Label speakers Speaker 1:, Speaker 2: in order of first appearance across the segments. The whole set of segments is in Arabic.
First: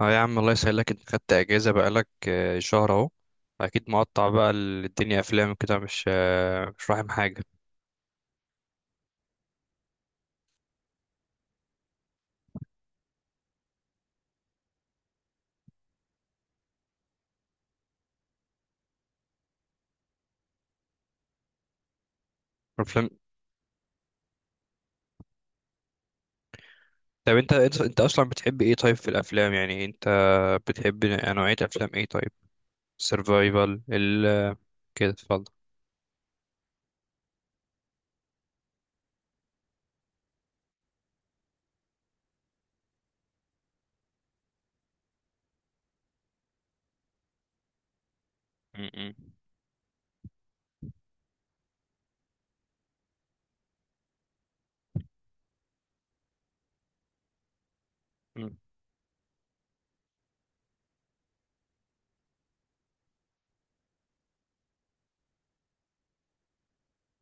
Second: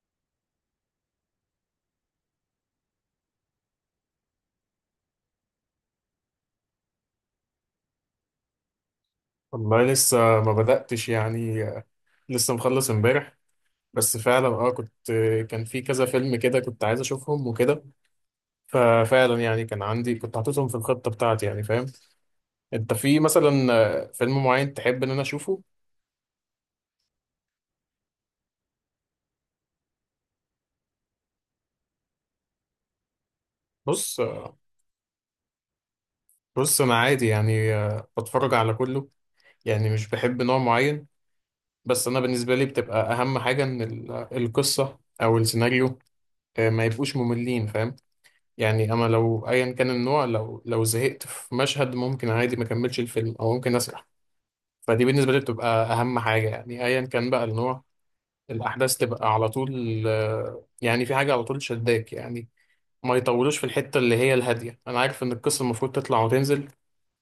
Speaker 1: اه يا عم الله يسهلك، انت خدت اجازه بقالك شهر اهو. اكيد مقطع بقى، الدنيا افلام كده مش مش فاهم حاجه.
Speaker 2: والله لسه ما بدأتش يعني. لسه مخلص امبارح. بس فعلا كنت، كان في كذا فيلم كده كنت عايز اشوفهم وكده. ففعلا يعني كان عندي، كنت حاططهم في الخطة بتاعتي، يعني فاهم. انت
Speaker 1: افلام.
Speaker 2: في مثلا فيلم معين تحب ان انا اشوفه؟
Speaker 1: طب انت اصلا بتحب ايه طيب في الافلام، يعني انت بتحب نوعيه افلام ايه طيب؟ سيرفايفل
Speaker 2: بص آه،
Speaker 1: كده اتفضل.
Speaker 2: بص انا عادي يعني، بتفرج على كله. يعني مش بحب نوع معين. بس انا بالنسبة لي بتبقى اهم حاجة ان القصة او السيناريو، ما يبقوش مملين، فاهم.
Speaker 1: م-
Speaker 2: يعني انا
Speaker 1: م-
Speaker 2: لو ايا كان النوع، لو زهقت في مشهد ممكن عادي ما اكملش الفيلم او ممكن اسرح. فدي بالنسبه لي بتبقى اهم حاجه، يعني ايا كان بقى النوع،
Speaker 1: م-
Speaker 2: الاحداث تبقى على طول، يعني في حاجه على طول شداك يعني. ما يطولوش في الحته اللي هي الهاديه، انا عارف ان القصه المفروض تطلع وتنزل،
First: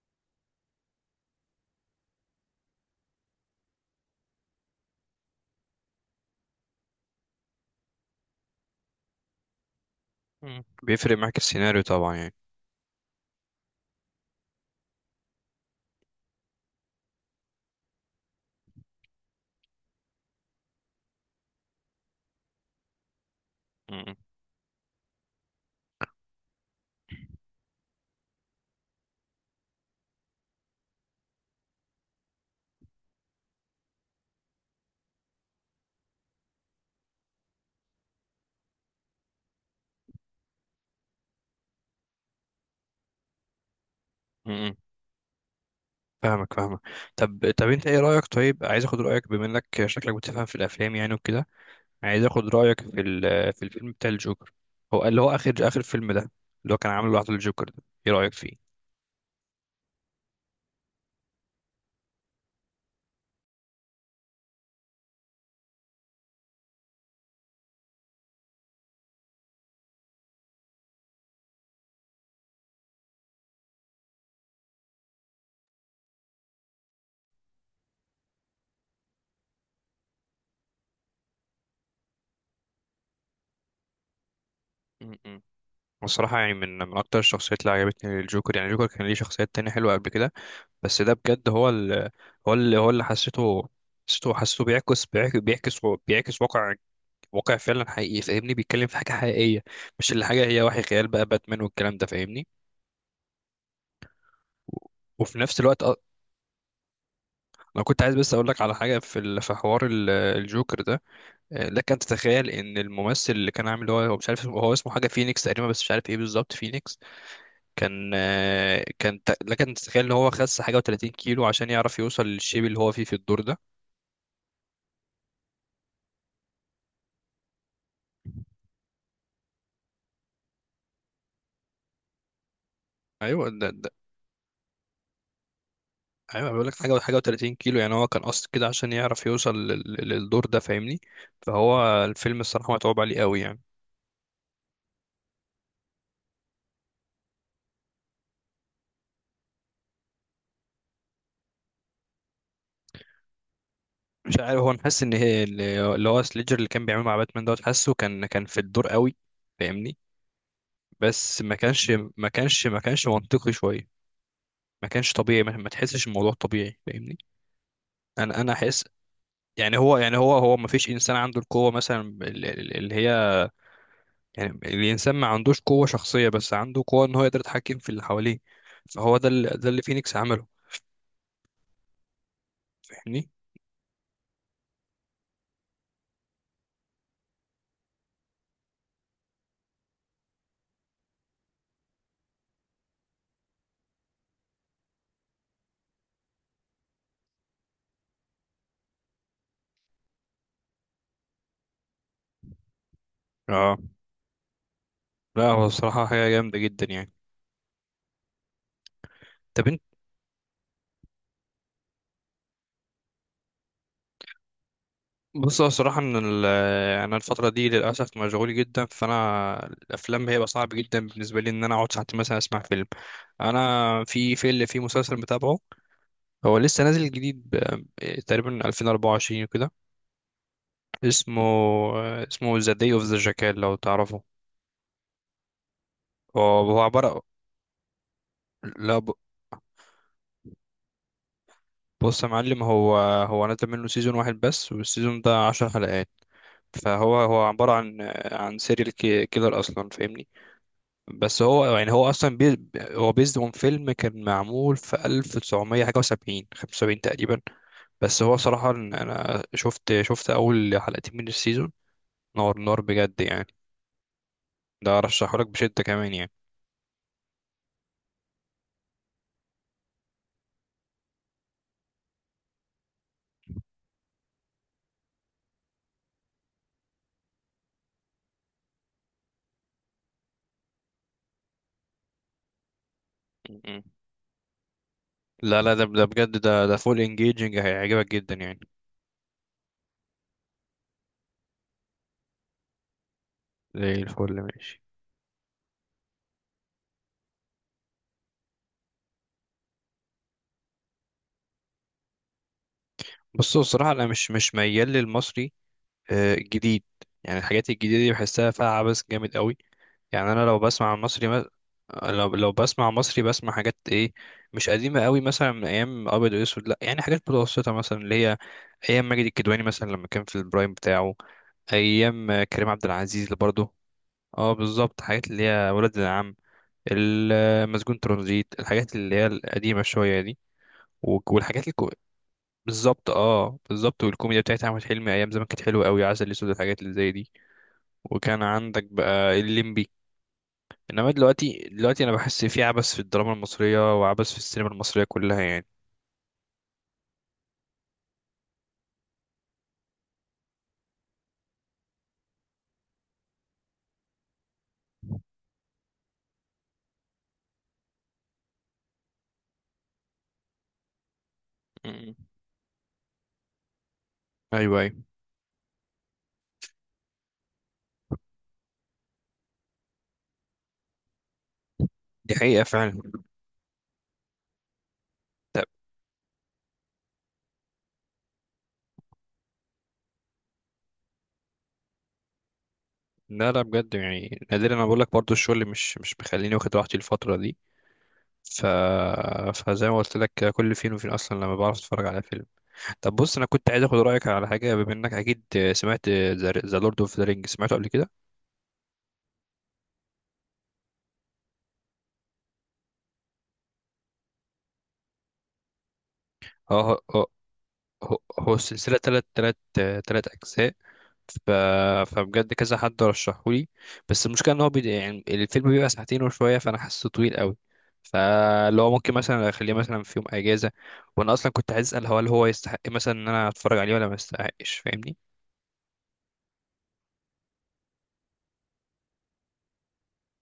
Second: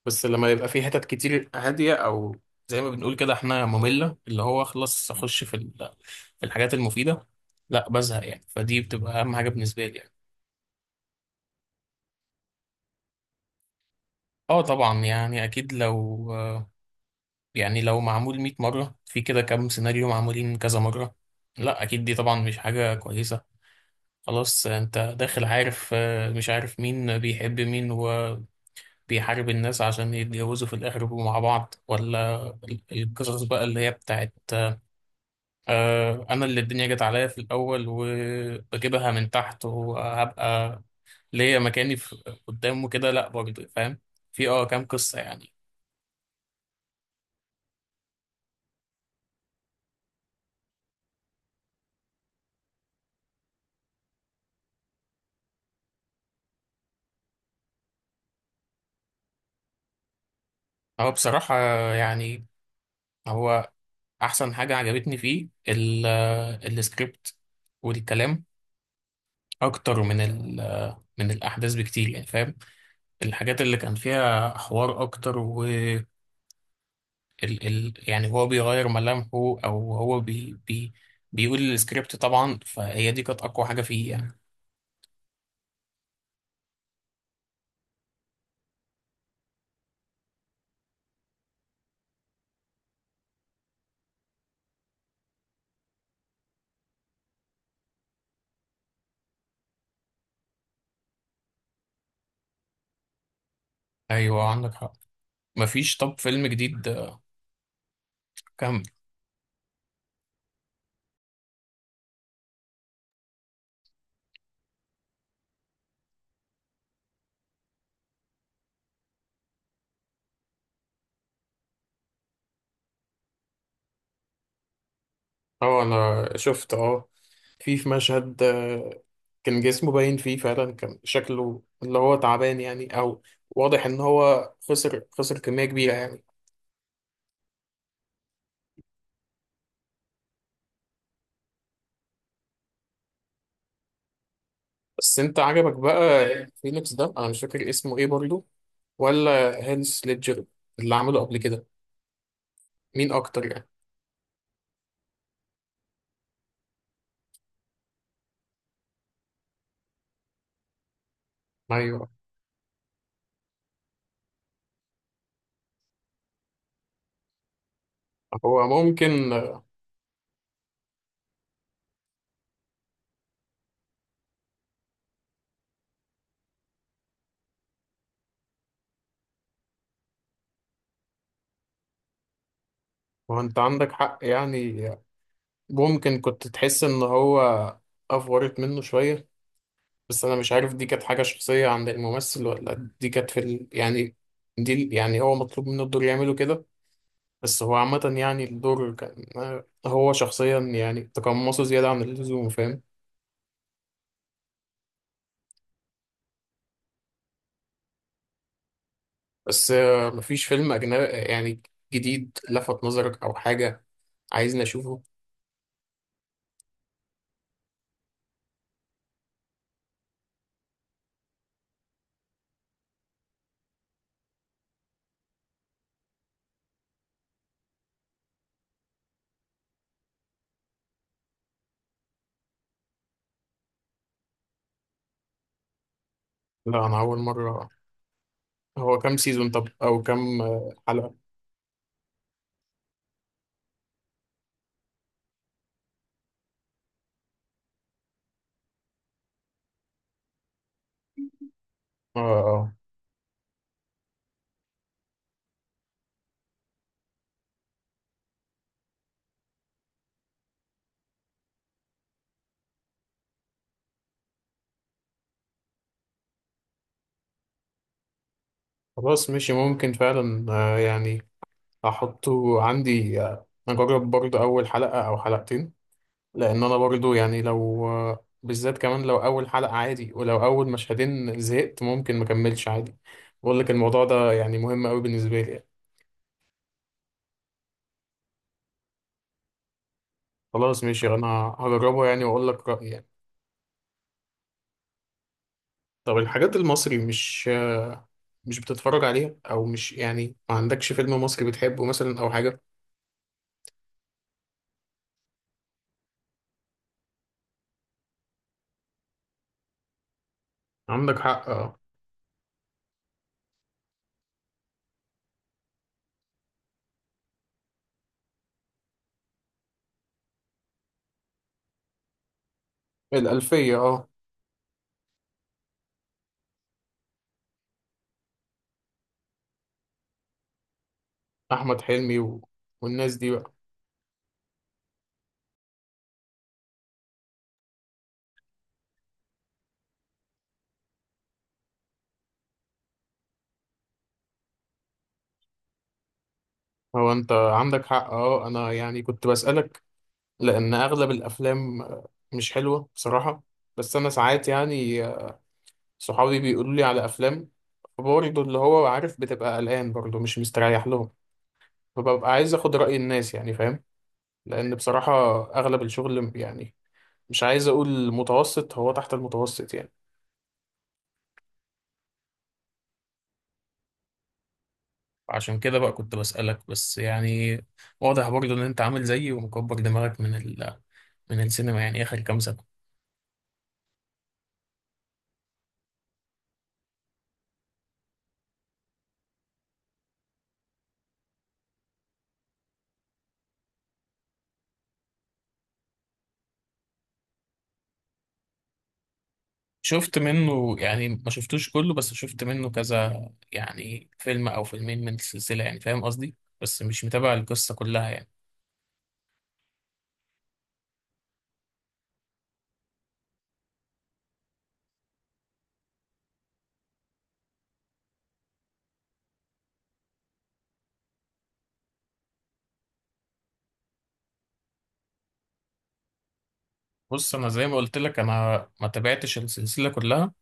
Speaker 2: بس لما يبقى في حتت كتير هاديه، او زي ما بنقول كده احنا، ممله، اللي هو خلاص اخش في في الحاجات المفيده، لا بزهق، يعني. فدي بتبقى اهم حاجه بالنسبه لي يعني.
Speaker 1: م. بيفرق معاك السيناريو طبعا يعني.
Speaker 2: اه طبعا يعني اكيد لو، يعني لو معمول 100 مرة في كده، كام سيناريو معمولين كذا مرة، لا أكيد دي طبعا مش حاجة كويسة.
Speaker 1: م-
Speaker 2: خلاص أنت داخل عارف، مش عارف مين بيحب مين، وبيحارب الناس عشان يتجوزوا في الآخر يبقوا مع بعض، ولا القصص بقى اللي هي بتاعت أنا اللي الدنيا جت عليا في الأول وبجيبها من تحت وهبقى ليا مكاني في قدامه كده، لا برضه، فاهم. في
Speaker 1: م- م.
Speaker 2: كام قصة يعني.
Speaker 1: فاهمك فاهمك. طب انت ايه رايك، طيب عايز اخد رايك بما انك شكلك بتفهم في الافلام يعني وكده. عايز اخد رايك في في الفيلم بتاع الجوكر، هو اللي هو اخر فيلم ده، اللي هو كان عامله لوحده الجوكر ده، ايه رايك فيه؟
Speaker 2: هو بصراحة، يعني، هو احسن حاجه عجبتني فيه السكريبت والكلام، اكتر من من الاحداث بكتير، يعني فاهم، الحاجات اللي كان فيها حوار اكتر. و ال يعني هو بيغير ملامحه، او هو بي بيقول السكريبت طبعا، فهي دي كانت اقوى حاجه فيه يعني.
Speaker 1: م-م. الصراحة يعني من أكتر الشخصيات اللي عجبتني الجوكر، يعني الجوكر كان ليه شخصيات تانية حلوة قبل كده، بس ده بجد هو اللي حسيته بيعكس واقع فعلا حقيقي، فاهمني، بيتكلم في حاجة حقيقية، مش اللي حاجة هي وحي خيال بقى باتمان والكلام ده، فاهمني.
Speaker 2: ايوه عندك
Speaker 1: و-
Speaker 2: حق.
Speaker 1: وفي نفس الوقت
Speaker 2: مفيش طب فيلم جديد
Speaker 1: أنا كنت عايز بس أقول لك على
Speaker 2: كان؟
Speaker 1: حاجة في في حوار الجوكر ده. لك ان تتخيل ان الممثل اللي كان عامل هو مش عارف هو اسمه حاجه فينيكس تقريبا، بس مش عارف ايه بالظبط فينيكس. كان كان لك ان تتخيل ان هو خس حاجه و30 كيلو عشان يعرف يوصل للشيب اللي هو فيه في الدور ده.
Speaker 2: اه انا شفت، اه، في مشهد كان جسمه باين فيه فعلا، كان شكله اللي هو تعبان يعني، او
Speaker 1: ايوه ده,
Speaker 2: واضح
Speaker 1: ده
Speaker 2: ان هو خسر كمية كبيرة يعني.
Speaker 1: ايوه بقول لك حاجه و30 كيلو، يعني هو كان قصد كده عشان يعرف يوصل للدور ده، فاهمني. فهو الفيلم الصراحه متعوب عليه قوي يعني.
Speaker 2: بس انت عجبك بقى فينيكس ده؟ انا مش فاكر اسمه ايه برضه. ولا هانس ليدجر اللي عمله قبل كده؟ مين اكتر يعني؟
Speaker 1: مش عارف، هو أنا حاسس ان هي اللي هو سليجر اللي كان بيعمل مع باتمان دوت، حاسه كان في الدور قوي، فاهمني. بس ما كانش
Speaker 2: ايوه،
Speaker 1: ما كانش ما كانش منطقي شويه، ما كانش طبيعي، ما تحسش الموضوع طبيعي فاهمني. انا
Speaker 2: هو
Speaker 1: احس،
Speaker 2: ممكن،
Speaker 1: يعني هو ما فيش انسان عنده القوه مثلا اللي هي، يعني الانسان ما عندوش قوه شخصيه، بس عنده قوه ان هو يقدر يتحكم في اللي حواليه. فهو ده اللي فينيكس عمله، فاهمني.
Speaker 2: هو انت عندك حق يعني، ممكن كنت تحس ان هو افورت منه شوية، بس انا مش عارف دي كانت حاجة شخصية عند الممثل، ولا دي كانت في ال... يعني دي يعني هو مطلوب منه الدور يعمله كده. بس هو عامة يعني الدور كان، هو شخصيا يعني تقمصه زيادة عن اللزوم، فاهم.
Speaker 1: اه، لا هو الصراحه حاجه جامده جدا يعني. طب
Speaker 2: بس
Speaker 1: انت،
Speaker 2: مفيش فيلم أجنبي يعني جديد لفت نظرك أو حاجة عايزني أشوفه؟
Speaker 1: بص هو الصراحه ان انا الفتره دي للاسف مشغول جدا، فانا الافلام هيبقى صعب جدا بالنسبه لي ان انا اقعد ساعتين مثلا اسمع فيلم. انا في مسلسل متابعه، هو لسه نازل جديد ب- إيه، تقريبا 2024 وكده. اسمه اسمه ذا داي اوف ذا جاكال، لو تعرفه. هو هو
Speaker 2: لا أنا أول
Speaker 1: عبارة،
Speaker 2: مرة.
Speaker 1: لا
Speaker 2: هو كام سيزون، طب، أو كام حلقة؟
Speaker 1: بص يا معلم، هو هو نزل منه سيزون واحد بس، والسيزون ده 10 حلقات. فهو عبارة عن عن سيريال كيلر أصلا فاهمني. بس هو يعني هو
Speaker 2: اه
Speaker 1: أصلا بي
Speaker 2: اه.
Speaker 1: هو بيزد اون فيلم كان معمول في 1900 حاجة وسبعين، 75 تقريبا. بس هو صراحة أنا شفت أول حلقتين من السيزون، نار نار، بجد يعني، ده ارشحهولك بشدة كمان يعني.
Speaker 2: خلاص ماشي، ممكن فعلا، يعني، أحطه عندي، أجرب برضه أول حلقة أو حلقتين، لان انا برضو يعني، لو بالذات كمان لو اول حلقة عادي، ولو اول مشهدين زهقت ممكن ما اكملش عادي. بقول لك
Speaker 1: م-م.
Speaker 2: الموضوع ده يعني مهم قوي بالنسبة لي
Speaker 1: لا
Speaker 2: يعني.
Speaker 1: لا، ده ده بجد ده ده فول انجيجنج، هيعجبك جدا يعني.
Speaker 2: خلاص ماشي، انا هجربه يعني، واقول لك رأيي يعني.
Speaker 1: زي الفل ماشي.
Speaker 2: طب الحاجات المصري مش بتتفرج عليها؟ او مش، يعني ما عندكش فيلم مصري بتحبه مثلا او حاجة؟
Speaker 1: بص هو الصراحة انا مش ميال للمصري الجديد، يعني الحاجات الجديدة دي بحسها فيها عبث جامد قوي. يعني انا لو بسمع
Speaker 2: عندك
Speaker 1: مصري
Speaker 2: حق،
Speaker 1: ما...
Speaker 2: اه.
Speaker 1: لو بسمع مصري بسمع حاجات ايه، مش قديمه قوي مثلا من ايام ابيض واسود، لا يعني حاجات متوسطه مثلا، اللي هي ايام ماجد الكدواني مثلا لما كان في البرايم بتاعه، ايام كريم عبد العزيز اللي برضه.
Speaker 2: الألفية، اه.
Speaker 1: اه بالظبط، حاجات اللي هي ولاد العم، المسجون، ترانزيت، الحاجات اللي هي القديمة شوية دي. والحاجات
Speaker 2: احمد
Speaker 1: الكو...
Speaker 2: حلمي و...
Speaker 1: بالظبط
Speaker 2: والناس دي بقى.
Speaker 1: اه بالظبط، والكوميديا بتاعت احمد حلمي ايام زمان كانت حلوه قوي، عسل اسود، الحاجات اللي زي دي. وكان عندك بقى الليمبي. انما دلوقتي، انا بحس في عبث في الدراما المصريه، وعبث في السينما المصريه كلها يعني.
Speaker 2: هو انت عندك حق، اه. انا يعني كنت بسألك لأن أغلب الأفلام مش حلوة بصراحة. بس أنا ساعات يعني صحابي بيقولوا لي على أفلام، برضه اللي هو عارف بتبقى قلقان، برضه مش مستريح لهم،
Speaker 1: م-م.
Speaker 2: فببقى عايز أخد رأي الناس يعني، فاهم. لأن
Speaker 1: ايوه ايوه،
Speaker 2: بصراحة أغلب الشغل يعني، مش عايز أقول متوسط، هو تحت المتوسط يعني.
Speaker 1: دي حقيقه فعلا.
Speaker 2: عشان
Speaker 1: طب،
Speaker 2: كده بقى كنت بسألك بس، يعني واضح برضه إن أنت عامل زيي ومكبر دماغك من السينما يعني آخر كام سنة.
Speaker 1: لا لا بجد يعني نادرا، انا بقول لك برضه الشغل مش مخليني واخد راحتي الفتره دي. ف... فزي ما قلت لك كده كل فين وفين اصلا لما بعرف اتفرج على فيلم. طب بص انا كنت عايز اخد رايك على حاجه بما انك اكيد سمعت ذا لورد اوف ذا رينج، سمعته قبل كده؟
Speaker 2: شفت منه يعني، ما شفتوش كله، بس شفت منه كذا يعني فيلم او فيلمين من السلسله، يعني فاهم قصدي،
Speaker 1: اه،
Speaker 2: بس
Speaker 1: هو
Speaker 2: مش
Speaker 1: هو
Speaker 2: متابع القصه كلها يعني.
Speaker 1: هو السلسله تلات تلات اجزاء. ف... فبجد كذا حد رشحهولي، بس المشكله ان هو بي... يعني الفيلم بيبقى ساعتين وشويه، فانا حاسه طويل قوي. فلو ممكن مثلا اخليه مثلا في يوم اجازه، وانا اصلا كنت عايز اسال، هو هل هو يستحق مثلا ان انا اتفرج عليه، ولا ما يستحقش فاهمني؟
Speaker 2: بص انا زي ما قلت لك، انا ما تابعتش السلسله كلها،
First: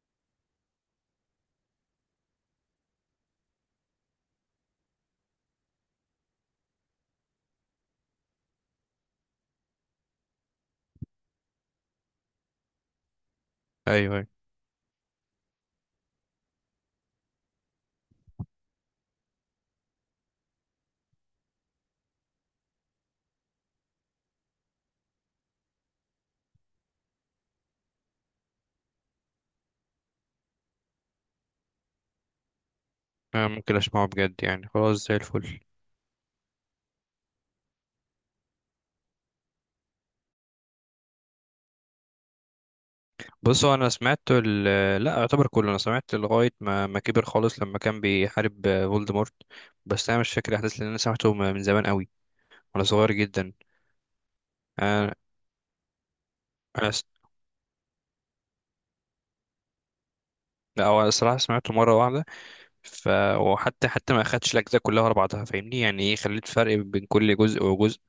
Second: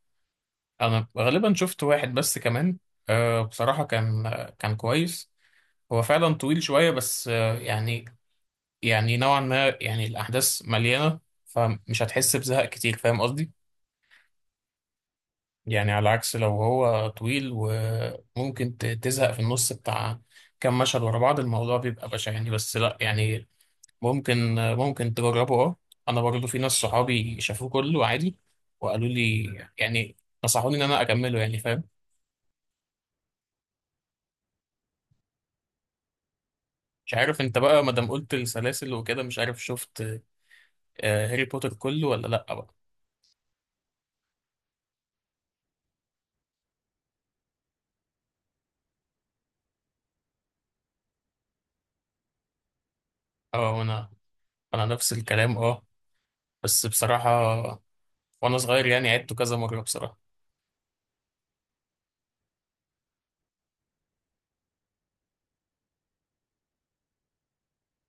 Speaker 2: انا غالبا شفت واحد بس كمان. بصراحه كان كويس. هو فعلا طويل شويه بس يعني، يعني نوعا ما، يعني الاحداث مليانه، فمش هتحس بزهق كتير، فاهم قصدي.
Speaker 1: ايوه ايوه،
Speaker 2: يعني على عكس لو هو طويل وممكن تزهق في النص، بتاع كام مشهد ورا بعض الموضوع بيبقى بشع يعني. بس لا يعني، ممكن تجربه، اه. انا برضو في ناس صحابي شافوه كله عادي، وقالوا لي يعني، نصحوني ان انا اكمله، يعني فاهم.
Speaker 1: أنا ممكن اسمعه بجد يعني، خلاص زي الفل.
Speaker 2: مش عارف انت بقى، ما دام قلت السلاسل وكده، مش عارف شفت هاري بوتر كله ولا لا بقى؟
Speaker 1: بص هو انا سمعت ال... لا يعتبر كله، انا سمعت لغايه ما كبر خالص لما كان بيحارب فولدمورت. بس انا مش فاكر الاحداث لان انا سمعته من زمان قوي، وانا صغير جدا.
Speaker 2: اه انا نفس
Speaker 1: انا
Speaker 2: الكلام، اه. بس
Speaker 1: انا س-
Speaker 2: بصراحة وانا صغير يعني عدته كذا مرة بصراحة.
Speaker 1: لا هو أنا الصراحه سمعته مره واحده. ف وحتى ما اخدتش الاجزاء كلها ورا بعضها فاهمني، يعني ايه خليت فرق بين كل جزء وجزء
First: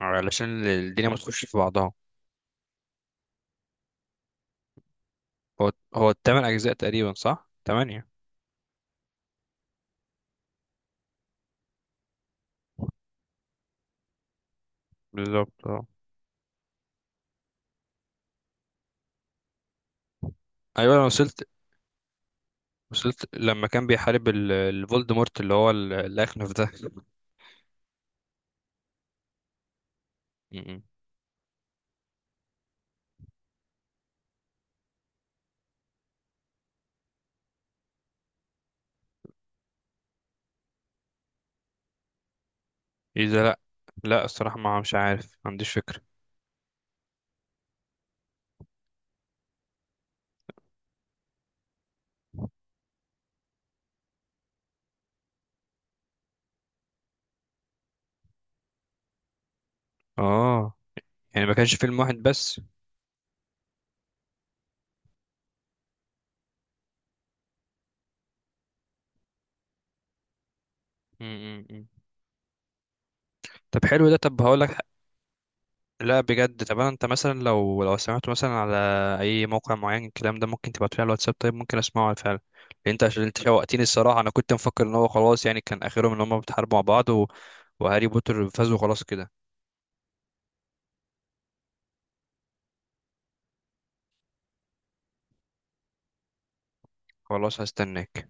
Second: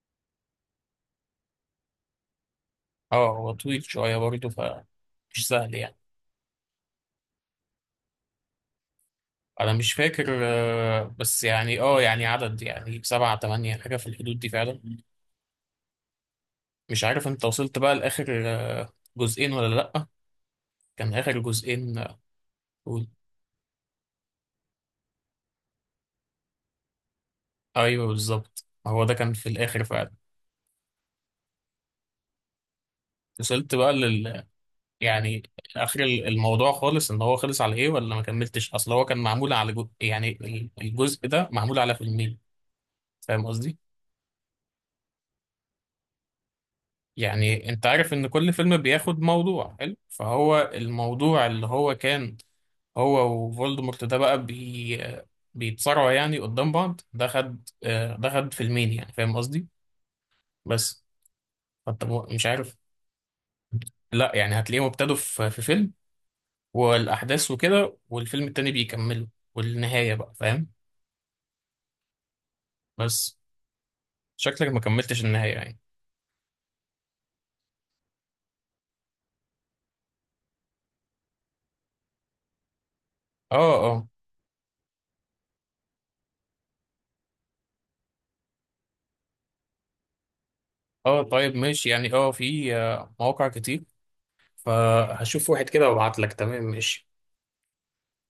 Speaker 1: علشان الدنيا ما تخش في بعضها.
Speaker 2: اه هو طويل شوية برضو، فمش
Speaker 1: هو
Speaker 2: سهل يعني.
Speaker 1: هو ال8 اجزاء تقريبا، صح، 8.
Speaker 2: انا مش فاكر بس يعني، يعني عدد، يعني سبعة تمانية حاجة في الحدود دي فعلا.
Speaker 1: بالظبط اه.
Speaker 2: مش عارف انت وصلت بقى لاخر جزئين ولا لأ؟
Speaker 1: ايوه انا
Speaker 2: كان اخر
Speaker 1: وصلت،
Speaker 2: جزئين قول.
Speaker 1: وصلت لما كان بيحارب الفولدمورت اللي هو الاخنف ده.
Speaker 2: ايوه بالظبط، هو ده كان في الاخر فعلا. وصلت بقى لل، يعني، اخر الموضوع خالص، ان هو خلص على ايه، ولا ما كملتش؟ اصل هو كان معمول على جو... يعني الجزء ده معمول على فيلمين،
Speaker 1: ايه ده،
Speaker 2: فاهم
Speaker 1: لا
Speaker 2: قصدي.
Speaker 1: لا الصراحة ما مش عارف، ما عنديش فكرة.
Speaker 2: يعني انت عارف ان كل فيلم بياخد موضوع حلو، فهو الموضوع اللي هو كان هو وفولدمورت ده بقى، بيتصارعوا يعني قدام بعض، ده خد فيلمين يعني، فاهم قصدي.
Speaker 1: اه
Speaker 2: بس،
Speaker 1: يعني ما كانش فيلم
Speaker 2: فانت
Speaker 1: واحد
Speaker 2: مش
Speaker 1: بس.
Speaker 2: عارف؟ لا يعني هتلاقيهم ابتدوا في في فيلم، والاحداث وكده، والفيلم التاني بيكملوا، والنهاية بقى، فاهم.
Speaker 1: م -م -م.
Speaker 2: بس
Speaker 1: طب حلو ده، طب هقول
Speaker 2: شكلك ما
Speaker 1: لك.
Speaker 2: كملتش النهاية يعني.
Speaker 1: لا بجد، طب انا انت مثلا لو سمعته مثلا على اي موقع معين، الكلام ده ممكن تبعته لي على الواتساب طيب، ممكن اسمعه فعلا. لأن انت عشان انت
Speaker 2: اه.
Speaker 1: شوقتني
Speaker 2: اه،
Speaker 1: الصراحة، انا كنت مفكر ان هو خلاص يعني كان اخرهم ان هم بيتحاربوا مع بعض و... وهاري بوتر فازوا خلاص كده.
Speaker 2: اه طيب ماشي يعني. اه في مواقع كتير، فهشوف واحد كده وابعت لك. تمام، ماشي.
Speaker 1: خلاص هستناك.